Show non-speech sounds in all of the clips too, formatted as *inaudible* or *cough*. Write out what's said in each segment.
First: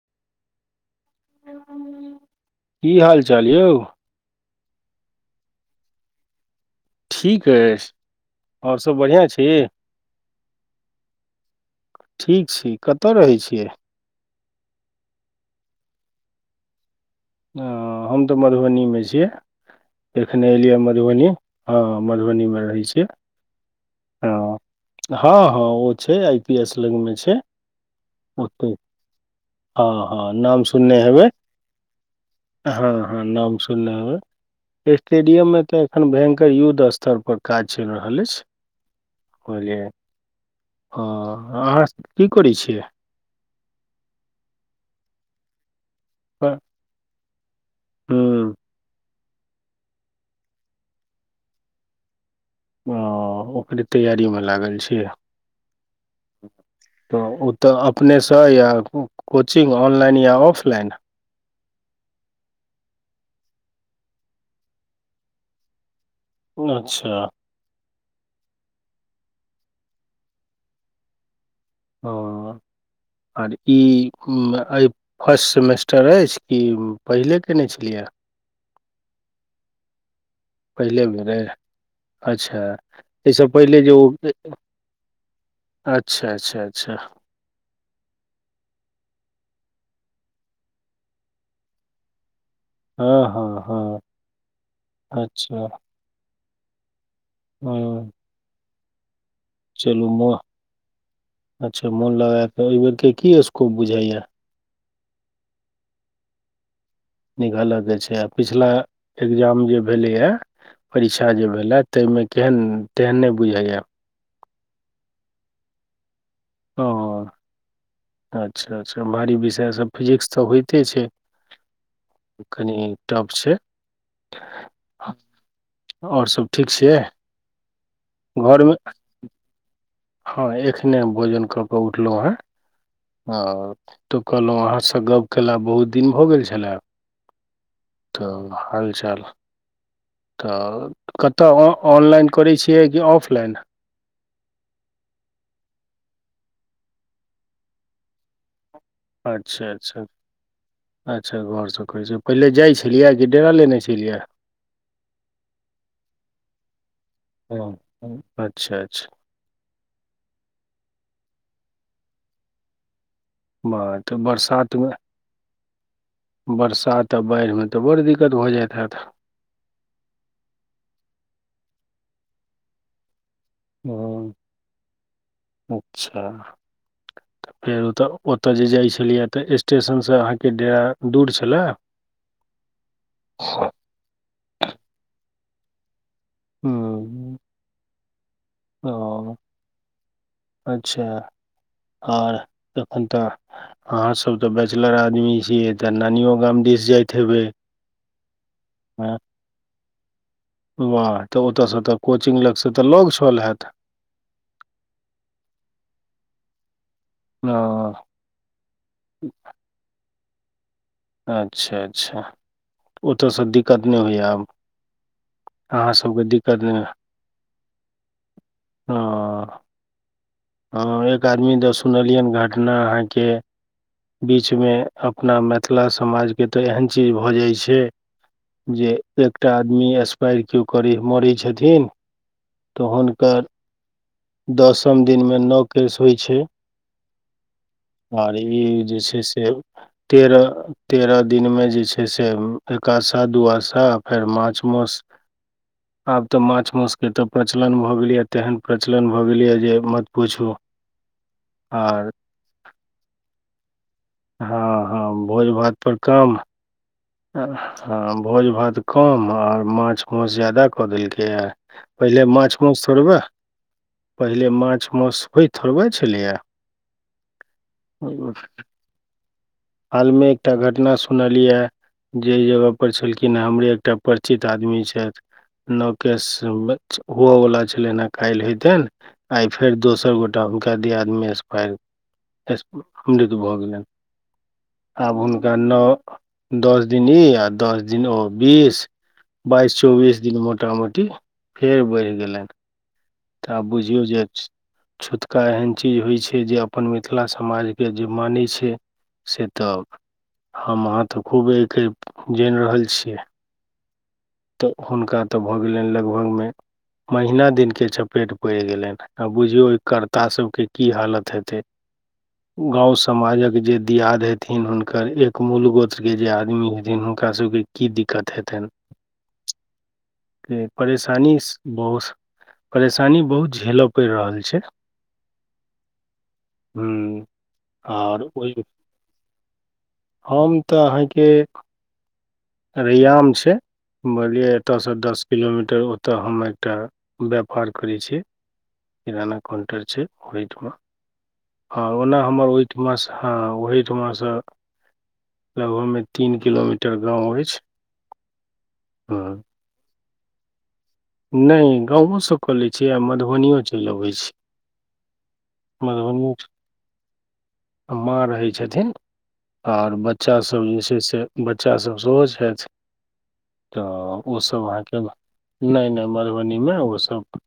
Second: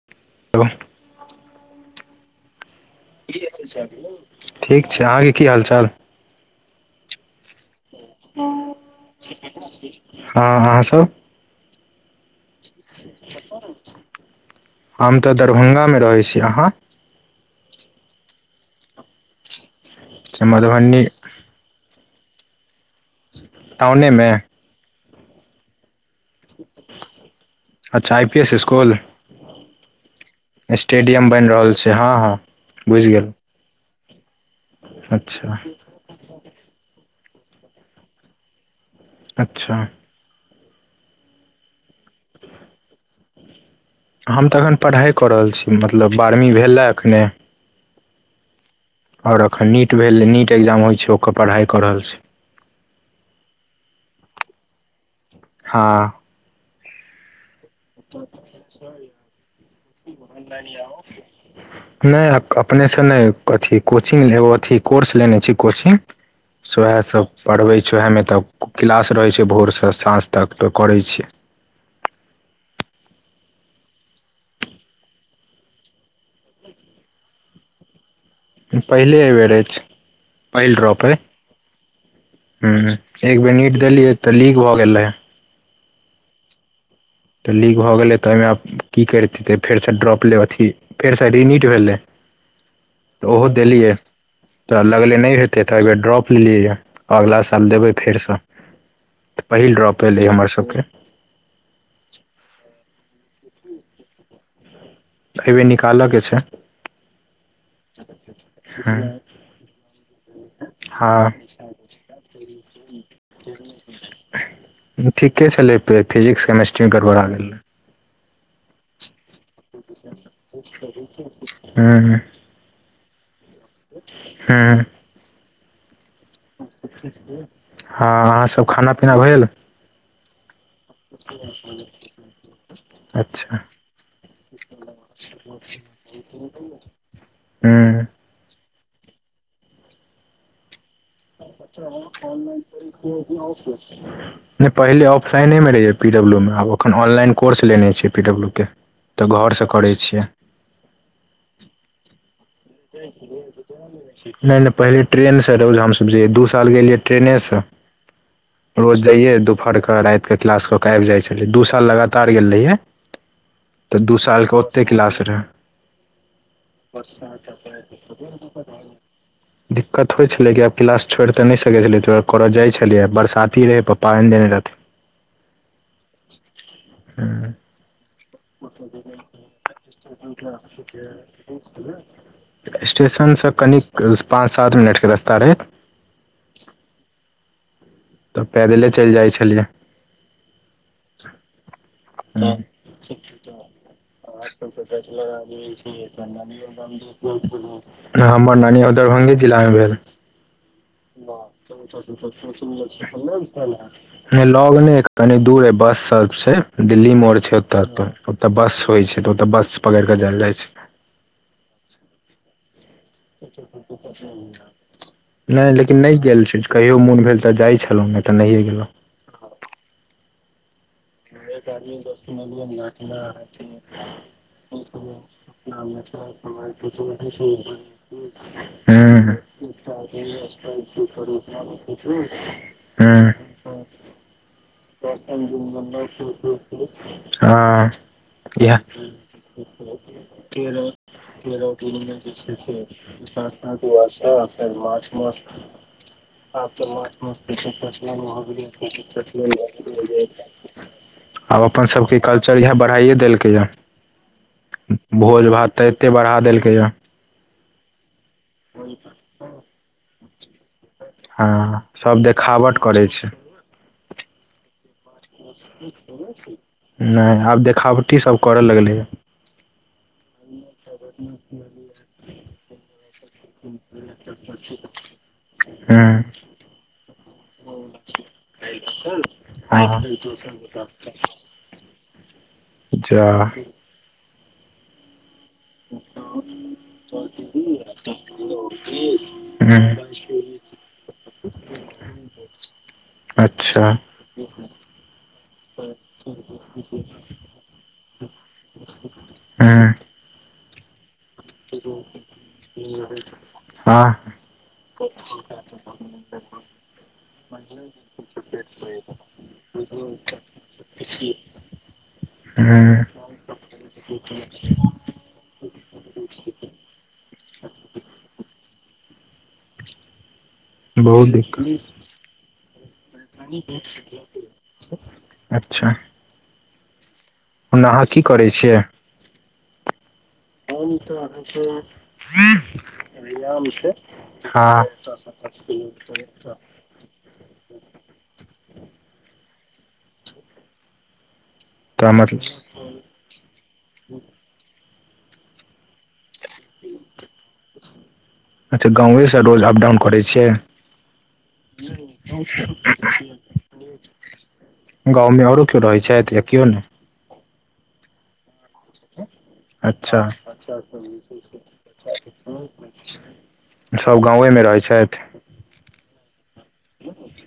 *inaudible* की हाल चाल यौ ठीक छै अहाँके की हाल चाल। ठीक अछि। आओर सब बढ़िआँ छी हँ अहाँ सब? ठीक छी, कतऽ रहै छियै अहां। हम तऽ दरभंगा मे रहै छी अहाँ। हं हम तऽ मधुबनीमे छियै एखने एलियैये मधुबनी। हँ मधुबनीमे रहै छियै। टाउनेमे। हँ हँ हँ ओ छै आई पी एस लगमे छै अच्छा आई पी एस ओतहि। स्कुल हँ हँ नाम सुनने हेबै। से हँ हँ। हँ बुझि हँ गेल नाम सुनने हेबै, अच्छा स्टेडियममे तऽ एखन भयंकर युद्ध स्तर पर काज चलि रहल अछि। अच्छा। बुझलियै हँ अहाँ की करै छियै। हम तऽ एखन पढ़ाइ कऽ रहल छी, मतलब बारहवीं भेले एखने। हुं। और अखन नीट भेल नीट एग्जाम होइ छै ओकर पढ़ाई क रहल छी। ओ ओकरे तैयारीमे लागल छी। हँ। तऽ ओ तऽ अपनेसँ या, ऑनलाइन या ऑफलाइन। नहि अपनेसँ नहि अथि कोचिंग अथि कोर्स लेने छी कोचिङ्ग। सएह अच्छा सब। पढ़बै छ ओएहमे तऽ क्लास रहै छै भोरसँ साँझ तक त करै छियै। हं आर ई फर्स्ट सेमेस्टर अछि कि पहिले कयने छलियै पहिले एबेर अछि। पहिल ड्रॉप पहिले अइ बेर अछि। अच्छा ह एक एहिसँ बेर नीट पहिले जे ओ देलियै तऽ लीक अच्छा भऽ गेल रहै अच्छा अच्छा अच्छा। तऽ लीक भऽ गेलै तऽ ओहिमे आब की करितै फेरसँ ड्रॉप ले अथि फेरसँ रीनीट भेलै? हँ तऽ ओहो हँ देलियै हँ तऽ लगले नहि हेतै अच्छा तऽ एहि बेर ड्रॉप लेलियैए। अगिला साल देबै हँ फेरसँ तऽ पहिल ड्रॉप चलू एलै म हमर सबके। अच्छा मोन लगा के, एहिबेर के की स्कोप बुझैये। एहिबेर निकालयके छै। निकालयके छै आ पिछला एग्जाम जे भेलैए हँ परीक्षा जे भेलै तहिमे केहन तेहन नहि बुझैय। ठीके छलै फिजिक्स केमेिस्ट्री मे ओ गड़बरा गेलै। अच्छा -अच्छा *unintelligible* इ सब फिजिक्स तऽ होइते छै ह ह कनि टफ छै। हँ ओर सब? ठीक छियै हँ अहाँ सब घरमे खाना पीना भ गेल? हँ एखने भोजन कऽ के उठलहुं अच्छा हेँ तो कहलहु अहाँ सँ गप केला बहुत दिन भऽ गेल छलै। ह तऽ हालचाल तऽ कतय ऑनलाइन करै छियै कि ऑफलाइन? नहि पहिले ऑफलाइनेमे रहैय पी डब्लूमे आब एखन ऑनलाइन कोर्स लेने छियै पी डब्लू के। तऽ घरसँ अच्छा करै अच्छा छियै अच्छा घरसँ करे छियै पहिले जाइ छलियै कि डेरा लेने छलियै नहि नहि पहिले ट्रेनसँ रौज हमसभ जयै दू साल गेलियै हँ ट्रेनेसँ। अच्छा। रोज अच्छा जाइये फड़ कऽ रातिके क्लास कऽ के आबि जाइ छलै दू साल लगातार गेल रहियए। तऽ बड़ दू सालके ओतेक बरसातमे क्लास रहै। बरसात अबै *inaudible* दिक्कत होइ छलै कि आब क्लास छोड़ तऽ नहि सकै छलै करऽ जाइ छलियै बरसात तीरै पप्पा आन हँ देने रह अच्छा। हँ फेर ओतऽ ओतऽ जे जाइ छलियै तऽ स्टेशनसँ अहाँके डेरा दूर छलै? स्टेशनसँ कनिक पाँच सात मिनटके रस्ता रहैथ। हँ तऽ पैदले चलि जाइ छलियै। अच्छा आओर एखन तऽ अहाँ सब तऽ बैचलर आदमी छियै तऽ नानियो गाम दिस जाइत हेबै? हमर नानीयो हँ दरभ्ंगे जिलामे भेले। वाह तऽ ओत हो त *unintelligible* लोगने कनी दूर ह बस सब छै दिल्ली मोड़ छै ओ ओत त ओतय बस होइ छै तऽ ओतऽ बस पकड़ कऽ जायल जाइ छै। अच्छा अच्छा ओतयसँ दिक्कत नहि होइए आब। नहि अहाँ लेकिन नहि सबके गेल छी दिक्कत नहि कहियो मोन भेल तऽ जाइत छलहुँ नहि तऽ नहिये गेलहुँ। ओ हँ एक एक आदमी दे सुनलिये घटना अहाँके बीच मे अपना मिथिला समाज ए त एहन चीज भऽ जाय छै जे हूँ एकटा आदमी हूँ *unintelligible* नओ केस होइ छै हँ आर ई इ जे छै से *unintelligible* तेरह तेरह छै दिनमे जे छै से एकादशा *unintelligible* दुआदशा फेर माछ अप्रैल माउस मार्च *unintelligible* आब तऽ माछ मासुके तऽ प्रचलन भऽ गेलैए तेहन प्रचलन भऽ गेलैए जे मत पूछू। आब अपन आर सभके कल्चर इएहाँ बढ़ाइए देलकैए। हँ हँ भोज भात तऽ पर एते कम बढ़ा देलकै या हँ भोज भात कम आर माछ, मॉउस ज्यादा कऽ देलकिन हँ सब पहिले माछ, देखावट मॉउस करै थोड़बे छै पहिले माछ, मॉउस नैय आब देखावटी सब करऽ लगलै ह हालमे एकटा घटना सुनलियए जे जगह पर छलखिन हे हमरे एकटा परिचित आदमी छएथ नोवकेश हुअवला छलइन हे काइल्ह होइ तइन आइ फेर दोसर गोटा हुनका दियाद मेँ एक्सपायर खंडित भऽ जा गेलइन आब हुनका नओ दस दिन ई, हुँ आ दस दिन ओ बीस बाइस, चौबीस दिन मोटा मोटी फेर बढ़ि गेलइन। तऽ आ अच्छा बुझियौ जे छूतका एहन चीज होइ छै, जे अपन मिथिला समाजके जे मानै छै। से तऽ हुँ हम अहाँ तऽ खूब एक जाइन रहल छियै। हँ तऽ हुनका तऽ भऽ गेलइन लगभगमे महीना दिन के चपेट पइड़ गेलइन। ह आ बुझियौ जे करर्ता सभके की हालत हेतै। गाँव हुँ समाजक जे दियाद है थिन हुनकर एक मूल गोत्र के जे आदमी हेथिन हुनका सबके की दिक्कत हेतन के बहुत परेशानी श दिक्कत बोस परेशानी बहुत झेलय पइड़ रहल छै। अच्छा ह ओना अहाँ की आओर करै ओइ मेँ छियै हम हम तऽ अ *unintelligible* रैयाम छै बोझलियै हँ एतयसँ दस किलोमीटर ओतय हम एकटा व्यापार करै छिय, किराना काउंटर छै, ओहिठमा हँ तऽ ओना मतलब हमर ओहिठिमा सँ हँ ओहीठिमा सँ लगभग में तीन किलोमीटर गाँव अछि अच्छा गाँएसँ रोज अप डाउन करै छियै। नइ गाँवो सँ कऽ लैत छीयै आ मधुबनियों चइल अबैत छी गाँवमे आर केओ रहै मधुबनियो छैत, यऽ केओ नइ माँ रहै छथिन और अच्छा बच्चा - सब अचछा जे छै से बच्चा सब सेहो छथि *unintelligible* सभ गाँव मे रहैत छैथ। नैय -नैय मधुबनीमे ओसभ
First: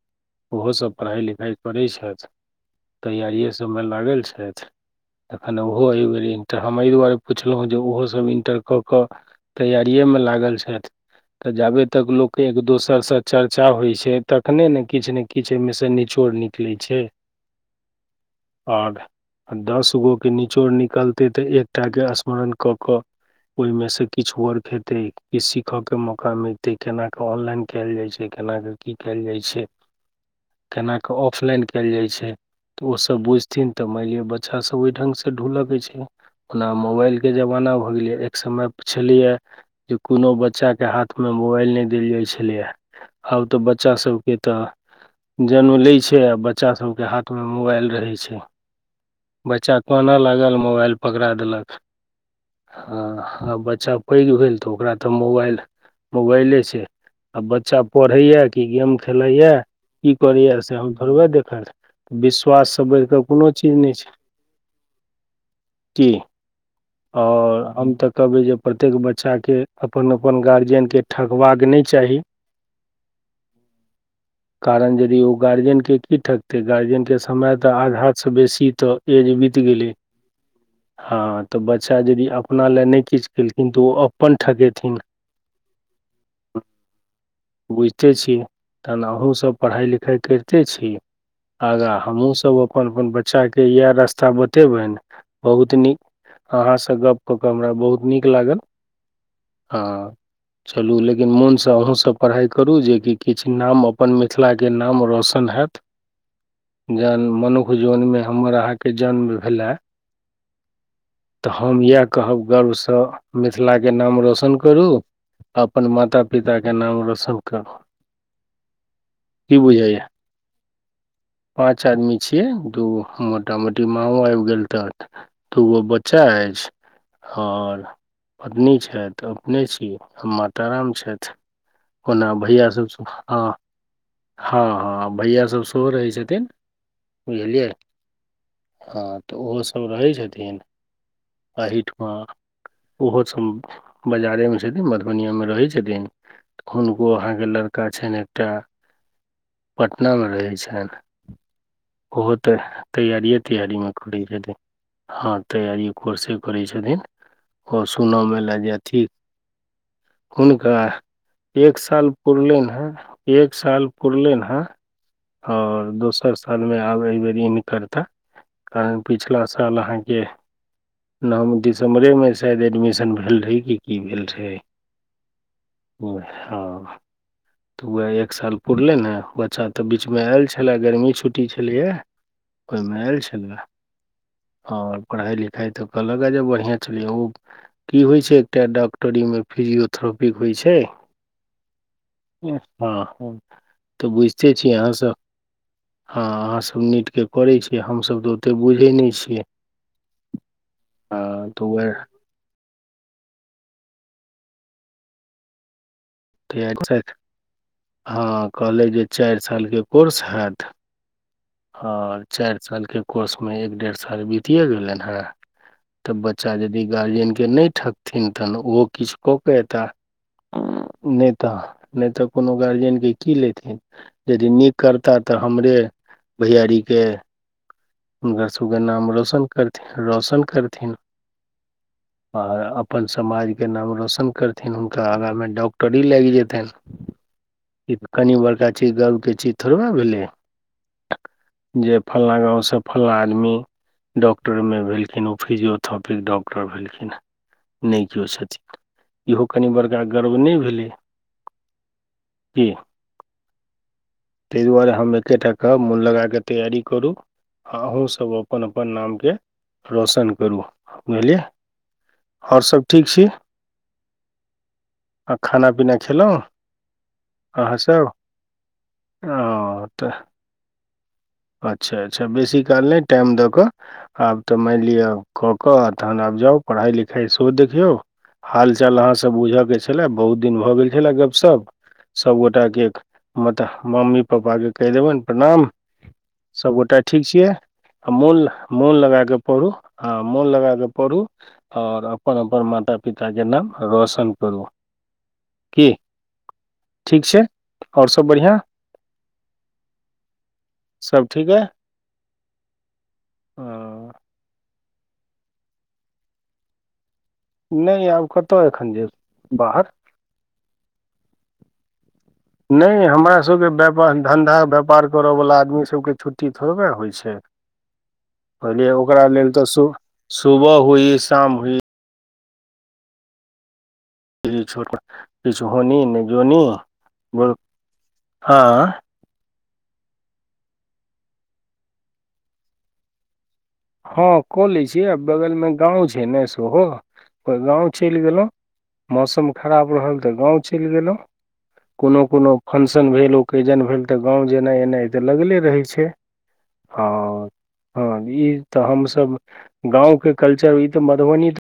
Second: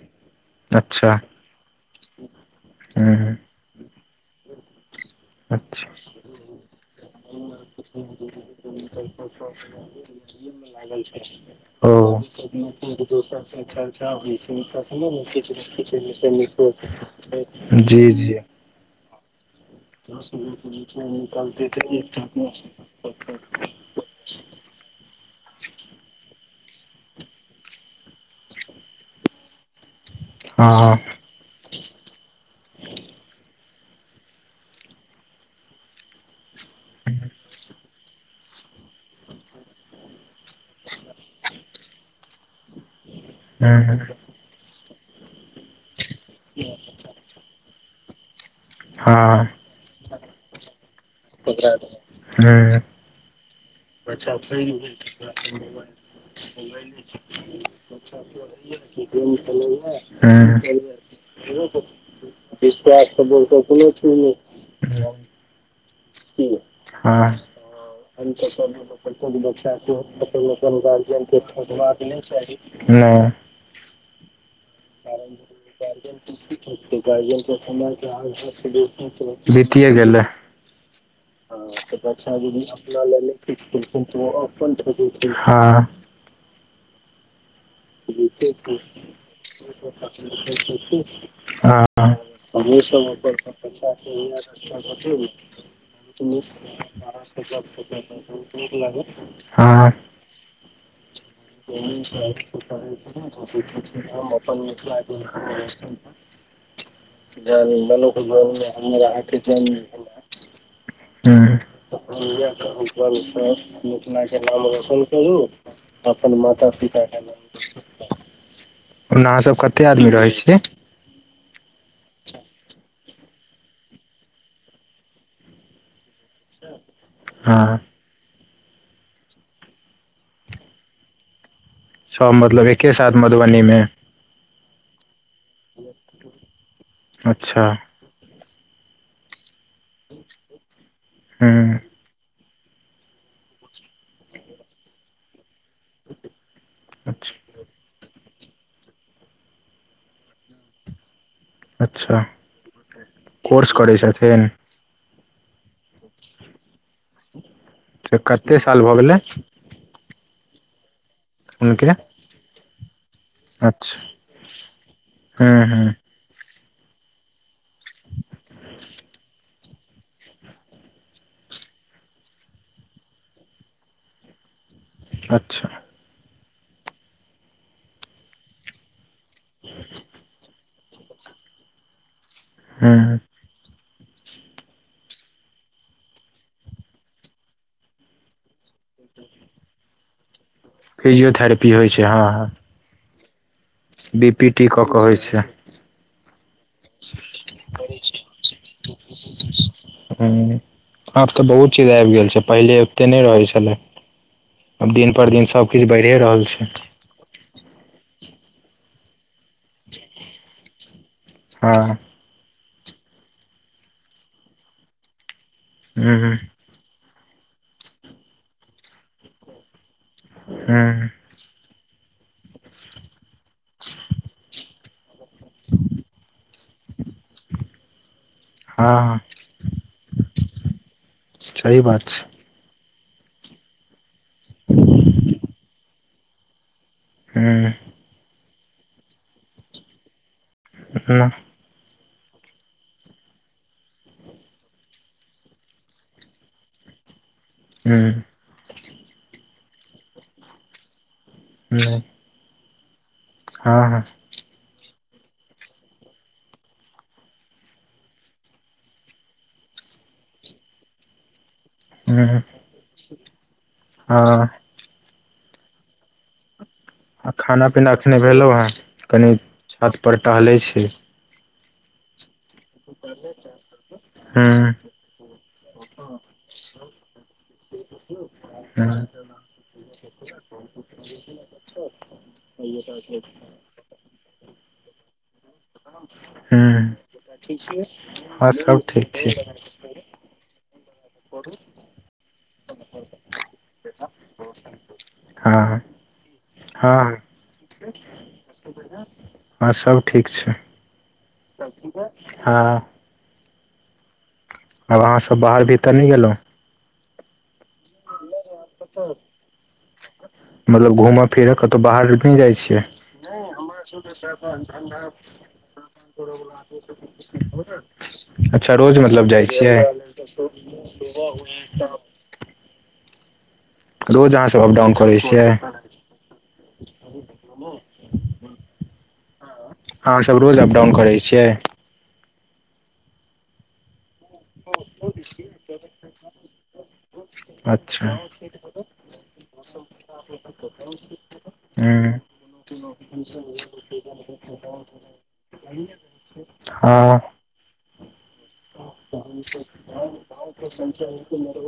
ओहो सभ अच्छा पढ़ाइ लिखाइ करै छइथ हुँ तैयारिए सभमे लागल छइथ तखन अच्छा ओहो एहि बेर इन्टर हम एहि दुआरे पुछलहुँ जे ओहोसभ इन्टर कऽ कऽ तैयारियए मे लागल छइथ तऽ जाबे ओ तक लोक एक दोसर त चर्चा होइ छै, तखने ने किछ ने किछ ओहिमेसँ निचोड़ निकलैत छै। जी जी आग आ दस गो के निचोड़ निकलतै तऽ एकटा के स्मरण कऽ कऽ ओहिमे से किछु वर्क हेतै किछ सीखऽके मौका मिलतै केन कऽ ऑनलाइन केल जाइ छै केना क की केल जाइ छै केना हँ क ऑफलाइन कयल जाइ छै तऽ ओ सब बुझथिन तऽ माइन लिअऽ बच्चा सब ओहि ढङंगगसँ ढुलक छै। ओना मोबाइल के जमाना भऽ गेलै एक समय पु छलियए जे कोनो बच्चा बच्चा के हाथ मे मोबाइल नहि देल जाय छलैएा आब तऽ हँ बच्चा हँ सबके तऽ जन्म लै छैय आ बच्चा सभके हाथमे मोबाइल रहै छैय। हँ। बच्चा कान लागल मोबाइल पकड़ा देलक हँ अच्छा पैघ भेल तऽ ओकरा तऽ मोबाइल मोबाइले छैय। आ बच्चा पढ़ैए कि गेम खेलैए की करैए से हम थोड़बे देखैत विश्वाससँ बढ़ि कऽ कोनो चीज नहि छैय। ह। आओर हम तऽ कहबै जे प्रत्येक बच्चाके अपन अपन गार्जियनके ठकबाक *unintelligible* नहि। ह कारण यदि ओ गार्जियनके की ठकतै गार्जियनके समय तऽ आधासँ बेसी की तऽ एज बीत गेलय। हँ बच्चायदि लए अपना ल नहि किछु तऽ ओ केलखिन त अपन ठकेथिन अपन हँ बुझिते छी तहन अहूँसभ पढ़ाइ लिखाइ करिते छी हँ आगाँ हँ हमहूँसभ सब अपन-अपन बच्चाके इएह रास्ता बतेबनि बहुत नीक अहाँसँ गप्प कऽ कऽ हमरा बहुत नीक लागल आ हँ चलू लेकिन मोन से अहूँ सब पढ़ाई हम अपन मिथिला के। जन मनुख जोनमे हमर अहाँके जन्म भेलए तऽ हम इएह कहब गर्वसँ मिथिलाके नाम रौशन करू आ अपन माता पिताके नाम रोशन करू ओना अहाँ सब कते आदमी रहै छियै। पांच आदमी छिये दूगो मोटा मोटी माओ आबि गेल तऽ आठ दूगो ब बच्चा अछि हँ आओर पत्नी छथि अपने छी आ माताराम छथि। सब कोना मतलब भैया सब एके साथ हँ हँ- मधुबनी मे हँ भैयासभ सेहो रहै छथिन अच्छा बुझलियै। हँ तऽ ओहो सभ रहै छथिन हँ एहिठाम। हँ ओहो सब बाजारे मे छथिन मधुबनिया मे रहै छथिन। हुनको अहाँके अच्छा लड़का छनि एकटा पटनामे रहै छनि। अच्छा ओहो तऽ तैयारिए तैयारिमे करै छथिन। हँ तैयारी कोर्सेके करै छथिन आओर से सुनमे लए कते जे साल भऽ अथी गेलै हुनका एक हुनके साल पुरलेन है, एक साल अच्छा पुरलेन है हँ और हँ दोसर सालमे आब एहिबेर ई नहि करता कारण पिछला साल अहाँके नाम दिसम्बरेमे शायद एडमिशन भेल रहै कि की भेल रहै। अच्छा। हँ तऽ उएह एक साल पुरले ने बच्चा तऽ बीचमे आयल छै छले गर्मी छुट्टी छलैया ओहिमे हँ आयल छले। आओर पढ़ाई लिखाई तऽ कहलक जे बढ़िया चलैये ओ की होइ छैय एकटा डॉक्टरीमे फिजियोथेरपी होइ छैय। फिजियोथेरपी होइ छैय हँ- हँ। हँ तऽ बी पी बुझिते टी छी कऽ कऽ अहाँसभ। होइ छै हँ अहाँसभ नीटके करैत छियै हमसभ तऽ ओतेक बुझैत नहि छियै। हूँ हँ आब तऽ बहुत चीज वैह आबि गेल छैय पहिले। एते नै रहै छलै आब दिन पर दिन सब। किछ बढ़िये रहल। छै *inaudible* हँ कहलै जे चारि सालके कोर्स हैत। ह हँ चारि सालके कोर्समे एक डेढ़ साल बीतिए गेलन हेँ। तऽ ह बच्चा यदि गार्जियनके नहि ठकथिन तहन ओ किछ कऽक ऐयताह। ह नै तऽ नहि त कोनो गार्जियनके की लेथिन यदि नीक करताह तँ हमरे। भैयारीके। हमरा सभके नाम हँ रोशन करथिन रौशन करथिन। सही बात छै आर अपन समाजके नाम रौशन करथिन हुनका आगाँमे डॉक्टरी लागि जेतेन। हूँ। ई त कनि बड़का चीज गर्वके चीज थोड़बे भेलै। नह। *unintelligible* जे फलना गाँव सब। फलला आदमी डॉक्टर मे भेलखिन ओ फिजियोथपिक डॉक्टर भेलखिन। नै हँ किओ सचि इहो कनि बड़का गर्व नहि भेलैया। नहि। *unintelligible* की। *unintelligible* हँ हँ। तै दुआरे हम एकेटा कहब मोन लगा कऽ तैयारी करू। आ अहुँ सब अपन-अपन नामके रौशन करू बुझलियै। ह और सब ठीक छी हँ आ खाना-पीना खेलहुँ। आ खाना-पीना अहाँसभ एखने भेलहुँ हँ कनि छत पर टहलै छी। अच्छा-अच्छा बेसी काल नै टाइम दऽक। ह आब त मानि लिअ कऽक तहन आब जाउ पढ़ाई- लिखाई सेहो देखियौ। ह हाल-चाल अहाँ सऽ बुझके छैला बहुत दिन भ गेल छैला गप-शप। सबगोटा के मत मम्मी-पापा के कहि देबनि प्रणाम। ह सबगोटा ठीक छियै आ मोन सब मोन ठीक लगा छै क पढु। आ मोन लगा कऽ पढू और अपन -अपन माता- पिताके नाम रौशन करू। हँ की हँ ठीक छै और सब बढ़िआ। आर सब ठीक छै। सब ठीक है। हाँ। हँ, आब अहाँसब बाहर भीतर नै गेलहुँ। नै आब कत एखन जेब बाहर। मतलब घूम। फिर कतहु बाहर नै जाइ छियै हमरा नहि सबके हमर व्यापार सबके धन्धा काम व्यापार धंधा। करऽ वाला आदमी सबके छुट्टी थोड़बे होइ छै *unintelligible* अच्छा कहलियै रोज ओकरा मतलब जाइ लेल तऽ छियै। सु सुबह हुइ है शाम हुइ। रोज *inaudible* अहाँ सब अपडाउन करै छियै किछ होनी नै जोनी बोल हँ। अहाँ सब रोज अप डाउन करै छियै। हँ कऽ लै छियै आ बगलमे गाँव छै ने सेहो गाँव अच्छा चलि गेलहुँ। मौसम खराब रहल तऽ गाँव चलि गेलहुँ। हूँ कोनो-कोनो फंशन भेल, ओकेजन भेल तऽ गाँव जेनाइ-एनाइ तऽ लगले रहै छै। हँ। आओर हँ, ई तऽ हम सब गाँव के कल्चर ई तऽ मधुबनी त